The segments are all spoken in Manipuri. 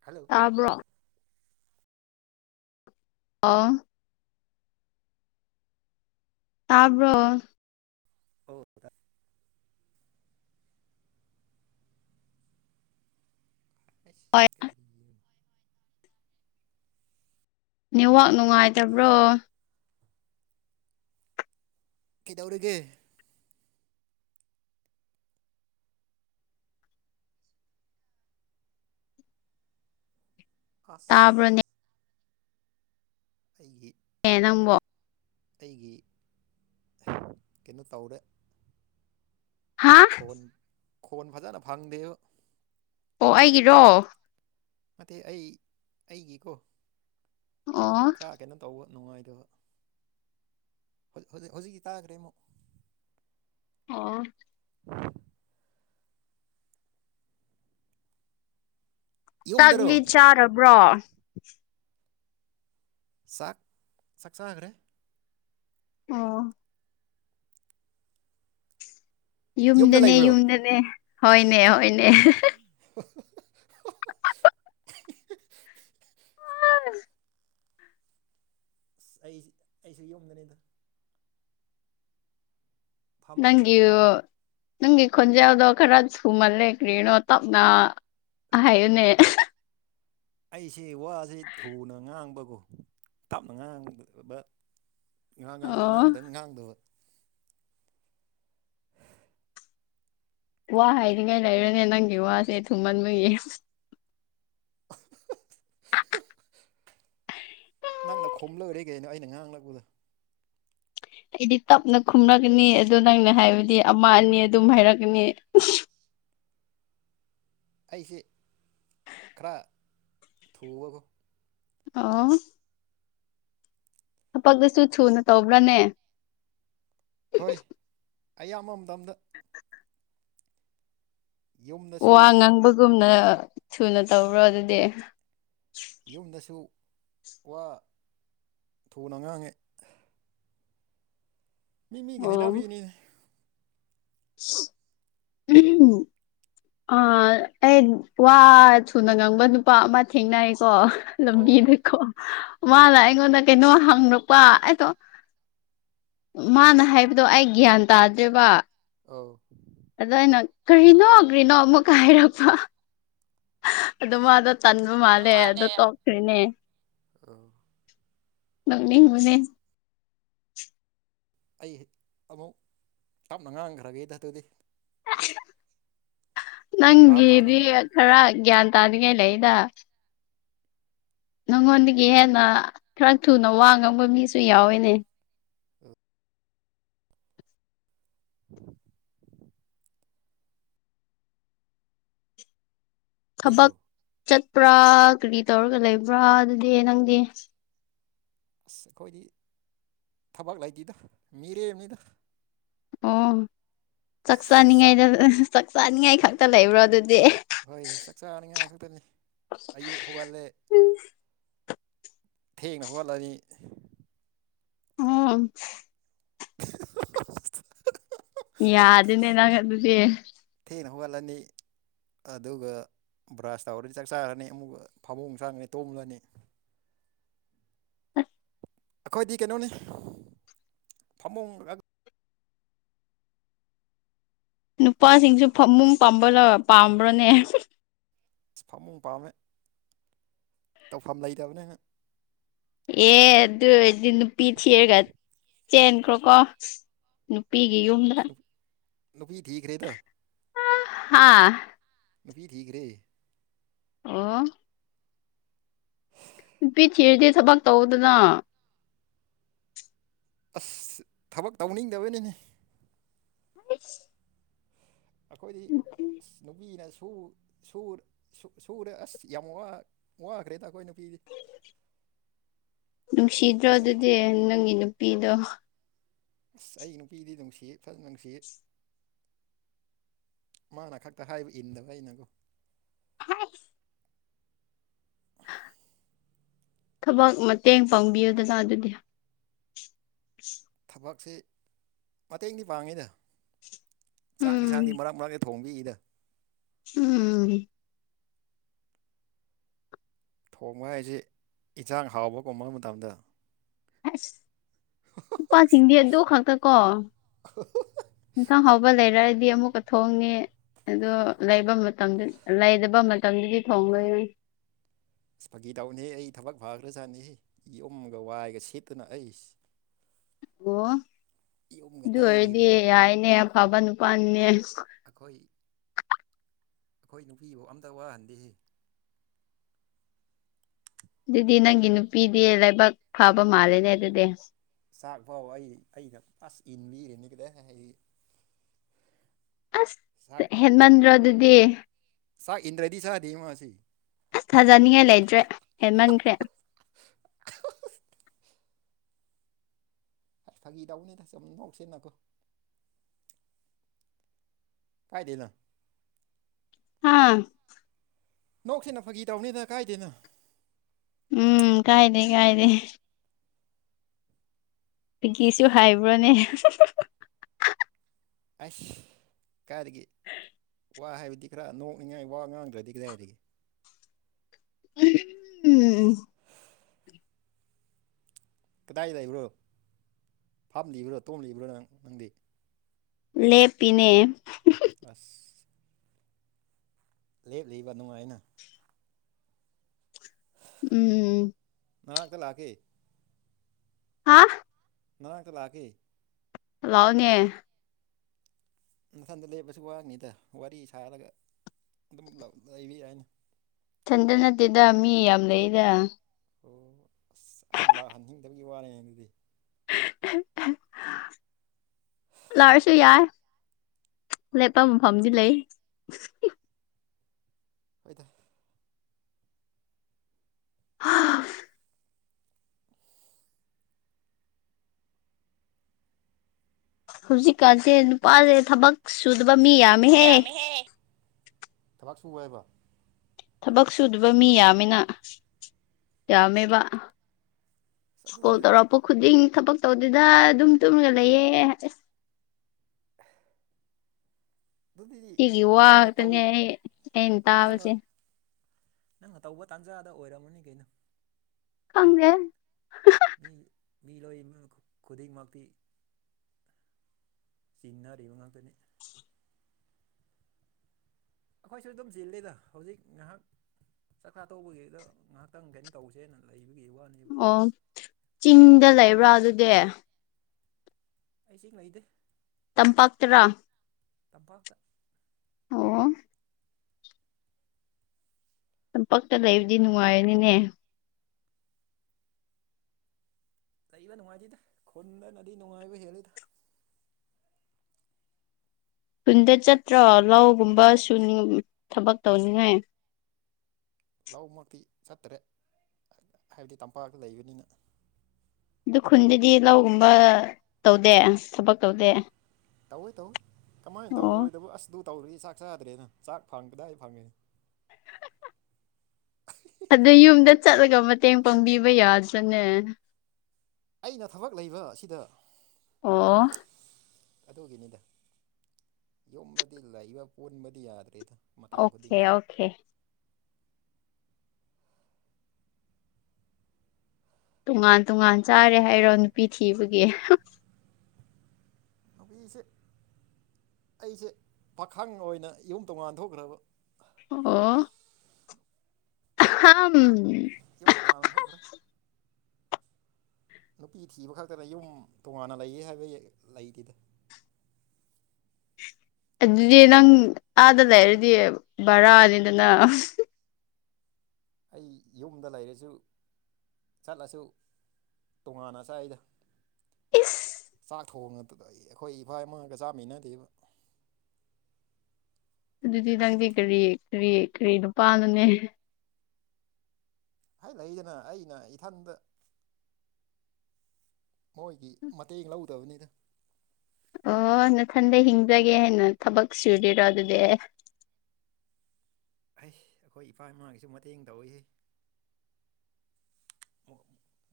ꯍꯜꯂꯣ ꯇꯥꯕ꯭ꯔꯣ ꯑꯥ ꯇꯥꯕꯔꯣ ꯍꯗ [unintelligible] ꯑꯁ ꯍꯣꯏ ꯀꯔꯤ ꯅꯦꯠꯋꯥꯛ ꯅꯨꯡꯉꯥꯏꯇꯕ꯭ꯔꯣ ꯀꯩꯗꯧꯔꯤꯒꯦ ꯍꯣꯏ ꯇꯥꯕ꯭ꯔꯅꯦ ꯑꯩꯒꯤ ꯑꯦ ꯅꯪꯕꯣ ꯑꯩꯒꯤ ꯀꯩꯅꯣ ꯇꯧꯔꯦ ꯍꯥ ꯈꯣꯟ ꯈꯣꯟ ꯐꯖꯅ ꯐꯪꯗꯦ ꯑꯣ ꯑꯩꯒꯤꯔꯣ ꯅꯇꯦ ꯑꯩ ꯑꯩꯒꯤꯀꯣ ꯑꯣ ꯈꯔ ꯀꯩꯅꯣ ꯇꯧꯕ ꯅꯨꯡꯉꯥꯏꯗꯕꯖꯤꯛ ꯍꯧꯖꯤꯛꯀꯤ ꯇꯥꯈ꯭ꯔꯦ ꯑꯃꯨꯛ ꯑꯣ ꯎ ꯌꯨꯝꯗꯔꯣ ꯇꯥꯛꯂꯤ ꯆꯥꯔꯕ꯭ꯔꯣ ꯆꯥꯛ ꯆꯥꯛ ꯆꯥꯈ꯭ꯔꯦ ꯑ ꯌꯨꯝꯗ ꯌꯨꯝꯗꯅꯦ ꯂꯩꯕ꯭ꯔꯣ ꯌꯨꯝꯗꯅꯦ ꯍꯣꯏꯅꯦ ꯍꯣꯏꯅꯦ ꯍꯣ ꯍꯣ ꯎꯝ ꯑꯁ ꯑꯩ ꯑꯩꯁꯨ ꯌꯨꯝꯗꯅꯤꯗ ꯐꯃꯨꯡꯗ ꯅꯪꯒꯤ ꯅꯪꯒꯤ ꯈꯣꯟꯖꯦꯜꯗꯣ ꯈꯔ ꯊꯨꯃꯜꯂꯦ ꯀꯔꯤꯅꯣ ꯇꯞꯅ ꯍꯥꯏꯌꯨꯅꯦ ꯑꯩꯁꯦ ꯋꯥꯁꯤ ꯊꯨꯅ ꯉꯥꯡꯕꯀꯣ ꯇꯞꯅ ꯉꯥꯡꯕ ꯉꯥꯡ ꯉꯥꯡ ꯑꯣ ꯉꯥꯡꯗꯪ ꯉꯥꯡꯗꯕ ꯋꯥ ꯍꯥꯏꯗꯤꯉꯩ ꯂꯩꯔꯨꯅꯦ ꯅꯪꯒꯤ ꯋꯥꯁꯦ ꯊꯨꯃꯟꯕꯒꯤ ꯎꯍꯨ ꯎꯍꯨ ꯅꯪꯅ ꯈꯣꯝꯂꯣꯏꯔꯦ ꯀꯩꯅꯣ ꯑꯩꯅ ꯉꯥꯡꯂꯛꯄꯗꯣ ꯑꯩꯗꯤ ꯇꯞꯅ ꯈꯨꯝꯂꯛꯀꯅꯤ ꯑꯗꯣ ꯅꯪꯅ ꯍꯥꯏꯕꯗꯤ ꯑꯃ ꯑꯅꯤ ꯑꯗꯨꯝ ꯍꯥꯏꯔꯛꯀꯅꯤ ꯑꯩꯁꯦ ꯈꯔ ꯊꯨꯕꯕꯨ ꯑꯣ ꯊꯕꯛꯇꯁꯨ ꯊꯨꯅ ꯇꯧꯕ꯭ꯔꯅꯦ ꯍꯣꯏ ꯑꯌꯥꯝꯕ ꯃꯇꯝꯝꯗ ꯋꯥ ꯌꯨꯝꯗꯁꯨ ꯉꯥꯡꯕꯒꯨꯝꯅ ꯊꯨꯅ ꯇꯧꯔꯣ ꯑꯗꯨꯗꯤ ꯌꯨꯝꯗꯁꯨ ꯋꯥ ꯊꯨꯅ ꯉꯥꯡꯉꯦ ꯃꯤ ꯃꯤꯒꯤ ꯍꯩꯅꯕꯤꯅꯤ ꯎꯝ ꯑꯥ ꯑꯩ ꯋꯥ ꯊꯨꯅ ꯉꯪꯕ ꯅꯨꯄꯥ ꯑꯃ ꯊꯦꯡꯅꯩꯀꯣ ꯑꯣ ꯂꯝꯕꯤꯗꯀꯣ ꯃꯥꯅ ꯑꯩꯉꯣꯟꯗ ꯀꯩꯅꯣ ꯍꯪꯗꯛꯄ ꯑꯩꯗꯣ ꯃꯥꯅ ꯍꯥꯏꯕꯗꯣ ꯑꯩ ꯒ꯭ꯌꯥꯟ ꯇꯥꯗ꯭ꯔꯦꯕ ꯑꯥꯎ ꯑꯗꯨꯗ ꯑꯩꯅ ꯀꯔꯤꯅꯣ ꯀꯔꯤꯅꯣ ꯑꯃꯨꯛꯀ ꯍꯥꯏꯔꯕ ꯑꯗꯨ ꯃꯥꯗꯣ ꯆꯟꯕ ꯃꯥꯜꯂꯦ ꯑꯗꯨꯗ ꯇꯣꯛꯈ꯭ꯔꯤꯅꯦ ꯑꯧ ꯅꯪꯅꯤ ꯃꯅꯦ ꯑꯩ ꯑꯃꯨꯛ ꯇꯞꯅ ꯉꯥꯡꯈ꯭ꯔꯒꯦꯗ ꯑꯗꯨꯗꯤ ꯚꯥꯞ ꯅꯪꯒꯤꯗꯤ ꯇꯥꯅꯕ ꯈꯔ ꯒ꯭ꯌꯥꯟ ꯇꯥꯅꯤꯡꯉꯥꯏ ꯂꯩꯗ ꯅꯪꯉꯣꯟꯗꯒꯤ ꯍꯦꯟꯅ ꯈꯔ ꯊꯨꯅ ꯋꯥ ꯉꯥꯡꯕ ꯃꯤꯁꯨ ꯌꯥꯎꯋꯤꯅꯦ [unintelligible] ꯊꯕꯛ ꯂꯩꯕ꯭ꯔꯣ ꯆꯠꯄ꯭ꯔꯥ ꯀꯔꯤ ꯇꯧꯔꯒ ꯂꯩꯕ꯭ꯔꯥ ꯑꯗꯨꯗꯤ ꯅꯪꯗꯤ ꯑꯁ ꯑꯩꯈꯣꯏꯗꯤ ꯊꯕꯛ ꯂꯩꯇꯦꯗ ꯃꯤꯔꯦꯝꯅꯤꯗ ꯑꯣ ꯆꯥꯛ ꯆꯥꯛ ꯆꯥꯅꯤꯉꯥꯏꯗ ꯆꯥꯛ ꯆꯥꯅꯤꯡꯉꯥꯏ ꯈꯛꯇ ꯂꯩꯕ꯭ꯔꯣ ꯑꯗꯨꯗꯤ ꯍꯣꯏ ꯆꯥꯛ ꯆꯥꯅꯤꯡꯉꯥꯏ ꯈꯛꯇꯅꯤ ꯑꯌꯨꯛ ꯍꯧꯒꯠꯂꯦ ꯊꯦꯡꯅ ꯍꯠꯂꯗꯤ ꯑ ꯌꯥꯗꯦꯅꯦ ꯅꯪ ꯑꯗꯨꯗꯤ ꯊꯦꯡꯅ ꯍꯧꯒꯠꯂꯅꯤ ꯑꯗꯨꯒ ꯕ꯭ꯔꯥꯁ ꯇꯧꯔꯗꯤ ꯆꯥꯛ ꯆꯥꯔꯅꯤ ꯑꯃꯨꯛꯀ ꯐꯃꯣꯡ ꯆꯥꯉꯅꯤ ꯇꯣꯝꯂꯅꯤ ꯑꯩꯈꯣꯏꯗꯤ ꯀꯩꯅꯣꯅꯤ ꯐꯃꯨꯡ ꯅꯨꯄꯥꯁꯤꯡꯁꯨ ꯐꯃꯨꯡ ꯄꯥꯝꯕ ꯄꯥꯝꯕ꯭ꯔꯅꯦ ꯑꯁ ꯐꯃꯨꯡ ꯄꯥꯝꯃꯦ ꯇꯧꯐꯝ ꯂꯩꯇꯕꯅꯦ ꯑꯦ ꯑꯗꯨ ꯑꯣꯏꯔꯗꯤ ꯅꯨꯄꯤ ꯊꯤꯔꯒ ꯆꯦꯟꯈ꯭ꯔꯣꯀꯣ ꯅꯨꯄꯤꯤꯒꯤ ꯌꯝꯗ ꯑꯁ ꯅꯨꯄꯤ ꯊꯤꯀ ꯔꯦꯗ ꯍꯥꯥ ꯃꯄꯤ ꯊꯤꯘ꯭ꯔꯦ ꯑꯣ [inaudible] ꯅꯨꯄꯤ ꯊꯤꯔꯗꯤ ꯊꯕꯛ ꯇꯧꯗꯅ ꯑꯁ ꯊꯕꯛ ꯇꯧꯅꯤꯡꯗꯕꯅꯤꯅꯦ ꯑ ꯑꯩꯈꯣꯏꯗꯤ ꯅꯨꯄꯤꯅ ꯁꯨ ꯁꯨꯔꯦ ꯑꯁ ꯌꯥꯝ ꯋꯥꯈ꯭ꯔꯦꯗ ꯑꯩꯈꯣꯏ ꯅꯨꯄꯤꯗꯤ ꯅꯨꯡꯁꯤꯗ꯭ꯔꯣ ꯑꯩꯅ ꯐ ꯑꯗꯨꯗꯤ ꯅꯪꯒꯤ ꯅꯨꯄꯤꯗꯣ ꯑꯁ ꯑꯩꯒꯤ ꯅꯨꯄꯤꯗꯤ ꯅꯨꯡꯁꯤ ꯐꯖꯅ ꯅꯨꯡꯁꯤ ꯃꯥꯅ ꯈꯛꯇ ꯍꯥꯏꯕ ꯏꯟꯗꯕ ꯑꯩꯅꯒꯣ ꯍꯥꯏ ꯊꯕꯛ ꯃꯇꯦꯡ ꯄꯥꯡꯕꯤꯌꯨꯗꯖꯥ ꯑꯗꯨꯗꯤ [inaudible] ꯊꯕꯛꯁꯤ ꯃꯇꯦꯡꯗꯤ ꯄꯥꯡꯉꯤꯅ ꯆꯥꯛ ꯎꯝ ꯏꯟꯁꯥꯡꯒꯤ ꯃꯔꯛ ꯃꯔꯛꯇ ꯊꯣꯡꯕꯤꯏꯗ ꯎꯝ ꯊꯣꯡꯕ ꯍꯥꯏꯁꯤꯦ ꯏꯟꯖꯥꯡ ꯍꯥꯎꯕ ꯀꯨꯝꯕ ꯃꯇꯝꯗ ꯑꯁ ꯅꯨꯄꯥꯁꯤꯡꯗꯤ ꯑꯗꯨ ꯈꯥꯛꯛꯇ ꯀꯣ ꯌꯦꯟꯁꯥꯡ ꯍꯥꯎꯕ ꯂꯩꯔꯑꯗꯤ ꯑꯃꯨꯛꯀ ꯊꯣꯡꯉꯦ ꯑꯣ ꯂꯩꯕ ꯃꯇꯝ ꯂꯩꯗꯕ ꯃꯇꯝꯗꯨꯗꯤ ꯊꯣꯡ ꯂꯩꯣꯏꯔꯨꯏ ꯑꯁ ꯐꯥꯒꯤ ꯇꯧꯅꯤꯍ ꯑꯩ ꯊꯕꯛ ꯐꯥꯈ꯭ꯔꯖꯥꯠꯅꯤꯍ ꯌꯨꯝꯒ ꯋꯥꯏꯒ ꯁꯦꯠꯇꯨꯅ ꯑꯩꯁ ꯑꯣ ꯌꯨꯝꯒ ꯑꯗꯨ ꯑꯣꯏꯔꯗꯤ ꯇꯩꯔꯤꯕꯅꯤ ꯌꯥꯏꯅꯦ ꯑꯐꯕ ꯅꯨꯄꯥꯅꯤꯅꯦ ꯑꯩꯈꯣꯏ ꯑꯩꯈꯣꯏ ꯅꯨꯄꯤꯐꯧ ꯑꯝꯇ ꯋꯥꯍꯟꯗꯦꯁꯤ ꯑꯗꯨꯗꯤ ꯅꯪꯒꯤ ꯅꯨꯄꯤꯗꯤ ꯂꯩꯕꯥꯛ ꯐꯥꯕ ꯃꯥꯜꯂꯦꯅꯦ ꯑꯗꯨꯗꯤ ꯆꯥꯛꯐꯥꯎ ꯑꯩ ꯑꯩꯒ ꯑꯁ ꯏꯟꯕꯤꯔꯦꯅꯤꯒꯗ ꯑꯁ ꯍꯦꯟꯃꯟ꯭ꯔꯣ ꯑꯗꯨꯗꯤ ꯁꯥ ꯏꯟ꯭ꯔꯖꯤ ꯁꯥ ꯗꯦꯃꯁꯤ ꯑꯁ ꯊꯥꯖꯅꯤꯡꯉꯥꯏ ꯂꯩꯇ꯭ꯔꯦ ꯍꯦꯟꯃꯟꯈ꯭ꯔꯦ ꯐꯥ ꯐꯥꯒꯤꯗꯎꯅꯦ ꯊꯥꯖ ꯑꯃꯅꯕꯎꯁꯦꯅꯪꯣ ꯀꯥꯏꯗꯅ ꯍꯥꯥ ꯅꯣꯛꯁꯤꯦꯟꯅ ꯐꯥꯒꯤ ꯇꯧꯅꯤꯅ ꯀꯥꯏꯗꯦꯅ ꯎꯝ ꯀꯥꯏꯗꯦ ꯀꯥꯏꯗꯦ ꯄꯤꯒꯤꯁꯨ ꯍꯥꯏꯕ꯭ꯔꯣꯅꯦ ꯑꯁ ꯀꯥꯏꯗꯒꯤ ꯋꯥ ꯍꯥꯏꯕꯗꯤ ꯈꯔ ꯅꯣꯛꯅꯤꯡꯉꯥꯏ ꯋꯥ ꯉꯥꯡꯗ꯭ꯔꯗꯤ ꯀꯗꯥꯏꯔꯤꯒꯦ ꯎꯝ ꯎꯝ ꯀꯗꯥꯏꯗ ꯂꯩꯕ꯭ꯔꯣ ꯐꯥꯝ ꯂꯤꯕ꯭ꯔꯣ ꯇꯣꯝ ꯂꯤꯕ꯭ꯔꯣ ꯅꯪ ꯅꯪꯗꯤ ꯂꯦꯞꯄꯤꯅꯦ ꯑꯁ ꯂꯦꯞꯂꯤꯕ ꯅꯨꯡꯉꯥꯏꯅ ꯎꯝ ꯅꯅꯥꯛꯇ ꯂꯥꯛꯀꯦ ꯍꯥꯥ ꯅꯅꯥꯥꯡꯇ ꯂꯥꯛꯀꯦ ꯂꯥꯛꯑꯣꯅꯦ ꯅꯊꯟꯗ ꯂꯩꯕꯁꯨ ꯋꯥꯅꯤꯗ ꯋꯥꯔꯤ ꯁꯥꯔꯒ ꯑꯗꯨꯝ ꯂꯥꯛ ꯂꯩꯕ ꯌꯥꯏꯅꯦ ꯏꯊꯟꯗ ꯅꯠꯇꯦꯗ ꯃꯤ ꯌꯥꯝ ꯂꯩꯑꯦꯗ ꯑꯣ ꯑꯁ ꯑꯩꯕꯨ ꯂꯥꯛꯍꯟꯅꯤꯡꯗꯕꯒꯤ ꯋꯥꯅꯤꯅꯦ ꯑꯗꯨꯗꯤ [unintelligible] ꯂꯥꯛꯔꯁꯨ ꯌꯥꯏ ꯂꯦꯞꯄ ꯃꯐꯝꯗꯤ ꯂꯩ ꯍꯣꯏꯗ ꯍꯧꯖꯤꯛꯀꯥꯟꯁꯦ ꯅꯨꯄꯥꯁꯦ ꯊꯕꯛ ꯁꯨꯗꯕ ꯃꯤ ꯌꯥꯝ__ ꯌꯥꯝꯃꯦꯍꯦ ꯊꯕꯛ ꯁꯨꯕ ꯍꯥꯏꯕ ꯊꯕꯛ ꯁꯨꯗꯕ ꯃꯤ ꯌꯥꯝꯃꯤꯅꯥ ꯌꯥꯝꯃꯦꯕ ꯑꯁ ꯑꯗꯨꯗꯨ ꯀꯣꯜ ꯇꯧꯔꯛꯄ ꯈꯨꯗꯤꯡ ꯊꯕꯛ ꯇꯧꯗꯦꯗ ꯑꯗꯨꯝ ꯇꯨꯝꯔꯒ ꯂꯩꯌꯦ ꯍꯥꯏꯌꯦ ꯑꯦꯍ ꯑꯗꯨꯗꯤ ꯁꯤꯒꯤ ꯋꯥ ꯅꯪꯅ ꯇꯧ ꯈꯛꯇꯅꯦ ꯑꯩ ꯑꯩꯅ ꯅꯪꯅ ꯇꯥꯕꯁꯦ ꯅꯪꯅ ꯇꯧꯕ ꯇꯥꯟꯖꯥꯗ ꯑꯣꯏꯔꯝꯃꯅꯤ ꯀꯩꯅꯣ ꯈꯪꯗꯦ ꯃꯤ ꯃꯤ ꯂꯣꯏꯃꯅ ꯈꯨ ꯈꯨꯨꯗꯤꯡꯃꯛꯇꯤ ꯆꯤꯟꯅꯔꯤꯕ ꯉꯥꯛꯇꯅꯤ ꯑꯩꯈꯣꯏꯁꯨ ꯑꯗꯨꯝ ꯆꯤꯜꯂꯤꯗ ꯍꯧꯖꯤꯛ ꯉꯥꯏꯍꯥꯛ ꯆꯥꯛꯆꯥ ꯇꯣꯛꯄꯒꯤ ꯑꯗꯨꯝ ꯉꯥꯏꯍꯥꯛꯇꯪ ꯀꯩꯅꯣ ꯇꯧꯁꯦꯅ ꯂꯩꯕꯒꯤ ꯋꯥꯅꯦꯕ ꯑꯣ ꯆꯤꯡꯗ ꯂꯩꯕ꯭ꯔꯥ ꯑꯗꯨꯗꯤ ꯑꯩ ꯆꯤꯡ ꯂꯩꯇꯦ ꯇꯝꯄꯥꯛ ꯇꯔꯥ ꯇꯝꯄꯥꯛꯇ ꯑꯣ ꯇꯝꯄꯥꯛꯇ ꯂꯩꯕꯗꯤ ꯅꯨꯡꯉꯥꯏꯔꯅꯤꯅꯦ ꯂꯩꯕ ꯅꯨꯡꯉꯥꯏꯇꯦꯗ ꯈꯨꯟꯗꯅꯗꯤ ꯅꯨꯡꯉꯥꯏꯕ ꯍꯦꯜꯂꯦꯗ ꯈꯨꯟꯗ ꯆꯠꯇ꯭ꯔꯣ ꯂꯧꯒꯨꯝꯕ ꯁꯨꯅꯤꯡ ꯊꯕꯛ ꯇꯧꯅꯤꯡꯉꯥꯏ ꯂꯧꯃꯛꯇꯤ ꯆꯠꯇꯔꯦ ꯍꯥꯏꯗ ꯍꯥꯏꯕꯗꯤ ꯇꯝꯄꯥꯛꯇ ꯂꯩꯕꯅꯤꯅ ꯑꯗꯨ ꯈꯨꯟꯗꯗꯤ ꯂꯧꯒꯨꯝꯕ ꯇꯧꯗꯦ ꯊꯕꯛ ꯇꯧꯗꯦ ꯇꯧꯋꯤ ꯇꯧꯋꯤ ꯀꯃꯥꯏꯅ ꯑꯣ ꯇꯧꯔꯣꯏꯗꯕꯣ ꯑꯁ ꯑꯗꯨ ꯇꯧꯗ꯭ꯔꯗꯤ ꯆꯥꯛ ꯆꯥꯗ꯭ꯔꯦꯅ ꯆꯥꯛ ꯐꯪ ꯀꯗꯥꯏ ꯐꯪꯉꯅꯤ ꯑꯗꯨ ꯌꯨꯝꯗ ꯆꯠꯂꯒ ꯃꯇꯦꯡ ꯄꯥꯡꯕꯤꯕ ꯌꯥꯗ꯭ꯔꯅꯦ ꯑꯩꯅ ꯊꯕꯛ ꯂꯩꯕ ꯑꯁꯤꯗ ꯑꯣ ꯑꯗꯨꯒꯤꯅꯤꯗ ꯌꯨꯝꯗꯗꯤ ꯂꯩꯕ ꯄꯨꯟꯕꯗꯤ ꯌꯥꯗ꯭ꯔꯦꯗ ꯃꯇꯝ ꯑꯣꯀꯦ ꯈꯨꯗꯤꯡꯒꯤ ꯑꯣꯀꯦ ꯇꯣꯉꯥꯟ ꯇꯣꯉꯥꯟ ꯆꯥꯔꯦ ꯍꯥꯏꯔꯣ ꯅꯨꯄꯤ ꯊꯤꯕꯒꯤ [unintelligible] ꯅꯨꯄꯤꯁꯦ ꯑꯩꯁꯦ ꯄꯥꯈꯪ ꯑꯣꯏꯅ ꯌꯨꯝ ꯇꯣꯡꯉꯥꯟ ꯊꯣꯛꯈ꯭ꯔꯕ ꯑꯣ [unintelligible] ꯌꯨꯝ ꯇꯉꯥꯟꯅ ꯑꯣꯟ ꯊꯣꯛꯈ꯭ꯔꯦ ꯅꯨꯄꯤ ꯊꯤꯕ ꯈꯛꯇꯅ ꯌꯨꯝ ꯇꯣꯉꯥꯟꯅ ꯂꯩꯌꯦ ꯍꯥꯏꯕꯒꯤ ꯂꯩꯇꯦꯗ ꯑꯗꯨꯗꯤ ꯅꯪ ꯑꯥꯗ ꯂꯩꯔꯗꯤ ꯚꯔꯥ ꯅꯤꯗꯅ ꯑꯩ ꯌꯨꯝꯗ ꯂꯩꯔꯁꯨ ꯆꯠꯂꯁꯨ ꯇꯣꯉꯥꯟꯅ ꯆꯥꯏꯗ ꯏꯁ ꯆꯥꯛ ꯊꯣꯡ ꯉꯇꯗ ꯑꯩ ꯑꯩꯈꯣꯏ ꯏꯕꯥꯏ ꯑꯃꯒ ꯆꯥꯃꯤꯟꯅꯗꯦꯕ ꯑꯗꯨꯗꯤ ꯅꯪꯗꯤ ꯀꯔꯤ ꯀꯔꯤ ꯀꯔꯤ ꯅꯨꯄꯥꯅꯅꯦ ꯍꯥꯏ ꯂꯩꯗꯅ ꯑꯩꯅ ꯏꯊꯟꯇ ꯃꯣꯏꯒꯤ ꯃꯇꯦꯡ ꯂꯧꯗꯕꯅꯤꯗ ꯑꯣ ꯅꯊꯟꯗ ꯍꯤꯡꯖꯒꯦ ꯍꯥꯏꯅ ꯊꯕꯛ ꯁꯨꯔꯤꯔꯣ ꯑꯗꯨꯗꯤ ꯍꯩ ꯑꯩꯈꯣꯏ ꯏꯄꯥ ꯏꯃꯥꯡꯒꯤꯁꯨ ꯃꯇꯦꯡ ꯇꯧꯏꯍꯦ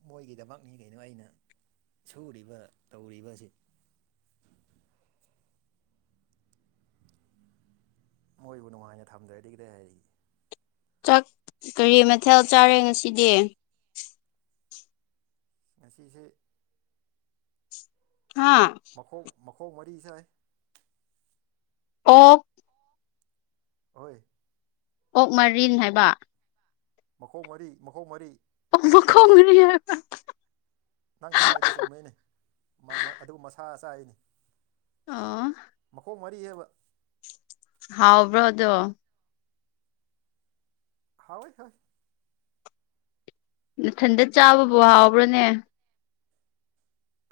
ꯃꯣꯏꯒꯤꯗꯃꯛꯅꯤ ꯀꯩꯅꯣ ꯑꯩꯅ ꯁꯨꯔꯤꯕ ꯇꯧꯔꯤꯕꯁꯤ ꯃꯣꯏꯕꯨ ꯅꯨꯡꯉꯥꯏꯅ ꯊꯝꯗꯔꯗꯤ ꯀꯗꯥꯏ ꯆꯥꯛ ꯀꯔꯤ ꯃꯊꯦꯜ ꯆꯥꯔꯦ ꯉꯁꯤꯗꯤ ꯉꯁꯤꯁꯦ ꯍꯥꯥ ꯃꯈꯣꯡ ꯃꯈꯣꯡ ꯃꯔꯤ ꯆꯥꯏ ꯑꯣ ꯍꯣꯏ ꯑꯣꯛ ꯃꯔꯤꯟ ꯍꯥꯏꯕ ꯃꯈꯣꯡ ꯃꯔꯤ ꯃꯈꯣꯡ ꯃꯔꯤ ꯑꯣꯛ ꯃꯈꯣꯡ ꯃꯔꯤ ꯍꯥꯏꯕ ꯅꯪ ꯅ ꯍꯥꯏꯕꯗ ꯆꯣꯡꯅꯩꯅꯦ ꯑꯗꯨꯒ ꯃꯁꯥ ꯑꯆꯥꯥꯏꯅꯤ ꯑꯣ ꯃꯈꯣꯡ ꯃꯔꯤ ꯍꯥꯏꯕ ꯍꯥꯎꯕ꯭ꯔꯣꯗꯣ ꯍꯥꯎꯣꯏ ꯍꯣꯏ ꯃꯊꯟꯗ ꯆꯥꯕꯕꯨ ꯍꯥꯎꯕ꯭ꯔꯣꯅꯦ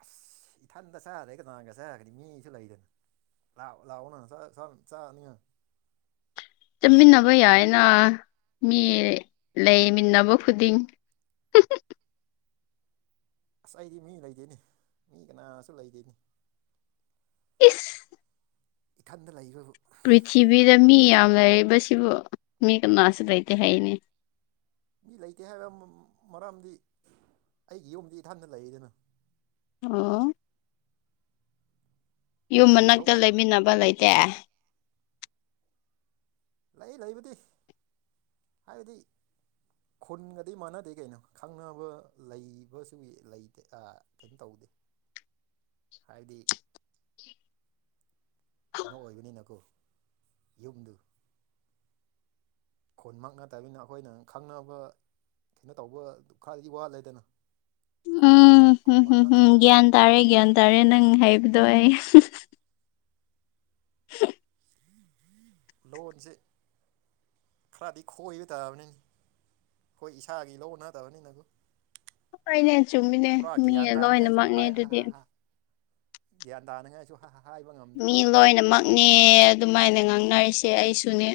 ꯑꯁ ꯏꯊꯟꯗ ꯆꯥ ꯑꯗꯩ ꯀꯅꯥꯡꯒ ꯆꯥꯔꯒꯗꯤ ꯃꯤꯁꯨ ꯂꯩꯗꯅ ꯂꯥꯎ ꯂꯥꯛꯥꯎꯎꯅ ꯁꯥ ꯁꯔ ꯆꯥ ꯅꯤꯡꯉ ꯆꯠꯃꯤꯟꯅꯕ ꯌꯥꯏꯅ ꯃꯤ ꯂꯩꯃꯤꯟꯅꯕ ꯈꯨꯗꯤꯡ ꯍ ꯑꯁ ꯑꯩꯗꯤ ꯃꯤ ꯂꯩꯗꯣꯏꯅꯤ ꯃꯤ ꯀꯅꯥꯁꯨ ꯂꯩꯗꯣꯏꯅꯤ ꯏꯁ ꯏꯊꯟꯗ ꯂꯩꯕꯕꯨ ꯄ꯭ꯔꯤꯊꯤꯕꯤꯗ ꯃꯤ ꯌꯥꯝ ꯂꯩꯔꯤꯕꯁꯤꯕꯨ ꯃꯤ ꯀꯅꯥꯁꯨ ꯂꯩꯇꯦ ꯍꯥꯏꯅꯦ ꯃꯤ ꯂꯩꯇꯦ ꯍꯥꯏꯕ ꯃꯔꯝꯗꯤ ꯑꯩꯒꯤ ꯌꯨꯝꯗꯤ ꯏꯊꯟꯗ ꯂꯩꯔꯤꯗꯅ ꯑꯣ ꯌꯨꯝ ꯃꯔꯨꯞ ꯃꯅꯥꯛꯇ ꯃꯄꯥꯡ ꯂꯩꯃꯤꯟꯅꯕ ꯂꯩꯇꯦ ꯂꯩ ꯂꯩꯕꯨꯗꯤ ꯍꯥꯏꯕꯗꯤ ꯈꯨꯟꯒꯗꯤ ꯃꯥꯟꯅꯗꯦ ꯀꯩꯅꯣ ꯈꯪꯅꯕ ꯂꯩꯕꯁꯨ ꯂꯩꯇꯦ ꯑ ꯀꯩꯅꯣ ꯇꯧꯗꯦ [unintelligible] ꯍꯥꯏꯕꯗꯤ ꯀꯩꯅꯣ ꯑꯣꯏꯕꯅꯤꯅꯀꯣ ꯌꯨꯝꯗꯨ ꯈꯨꯟꯃꯛ ꯅꯠꯇꯕꯅꯤꯅ ꯑꯩꯈꯣꯏꯅ ꯈꯪꯅꯕ ꯀꯩꯅꯣ ꯇꯧꯕ ꯈꯔꯗꯤ ꯋꯥꯠꯂꯦꯗꯅ ꯈꯨꯟꯃꯛꯀ ꯎꯝ ꯍꯝ ꯈꯨꯟꯃꯛ ꯍꯝ ꯍꯝ ꯉꯠꯇꯕꯒꯗꯤ ꯒ꯭ꯌꯥꯟ ꯇꯥꯔꯦ ꯒ꯭ꯌꯥꯟ ꯇꯥꯔꯦ ꯅꯪ ꯍꯥꯏꯕꯗꯣ ꯑꯩ ꯂꯣꯟꯁꯦ ꯈꯔꯗꯤ ꯈꯣꯏꯕ ꯇꯥꯕꯅꯤꯅꯦ ꯈꯣꯏ ꯏꯁꯥꯒꯤ ꯂꯣꯟ ꯅꯠꯇꯕꯅꯤꯅ ꯀꯣ ꯍꯣꯏꯅꯦ ꯆꯨꯝꯃꯤꯅꯦ ꯄꯨꯔꯥ ꯃꯤ ꯒ꯭ꯌꯥꯟ ꯇꯥꯅꯤꯡꯉꯥꯏꯁꯨ ꯂꯣꯏꯅꯃꯛꯅꯦ ꯍꯥꯥꯏ ꯍ ꯑꯗꯨꯗꯤ ꯍ ꯍ ꯒ꯭ꯌꯥꯟ ꯇꯥꯅꯤꯡꯉꯥꯏꯁꯨ ꯍ ꯍ ꯍꯥꯏꯕ ꯉꯝ ꯃꯤ ꯂꯣꯏꯅꯃꯛꯅꯦ ꯑꯗꯨꯃꯥꯏꯅ ꯉꯥꯡꯅꯔꯤꯁꯦ ꯑꯩꯁꯨꯅꯦ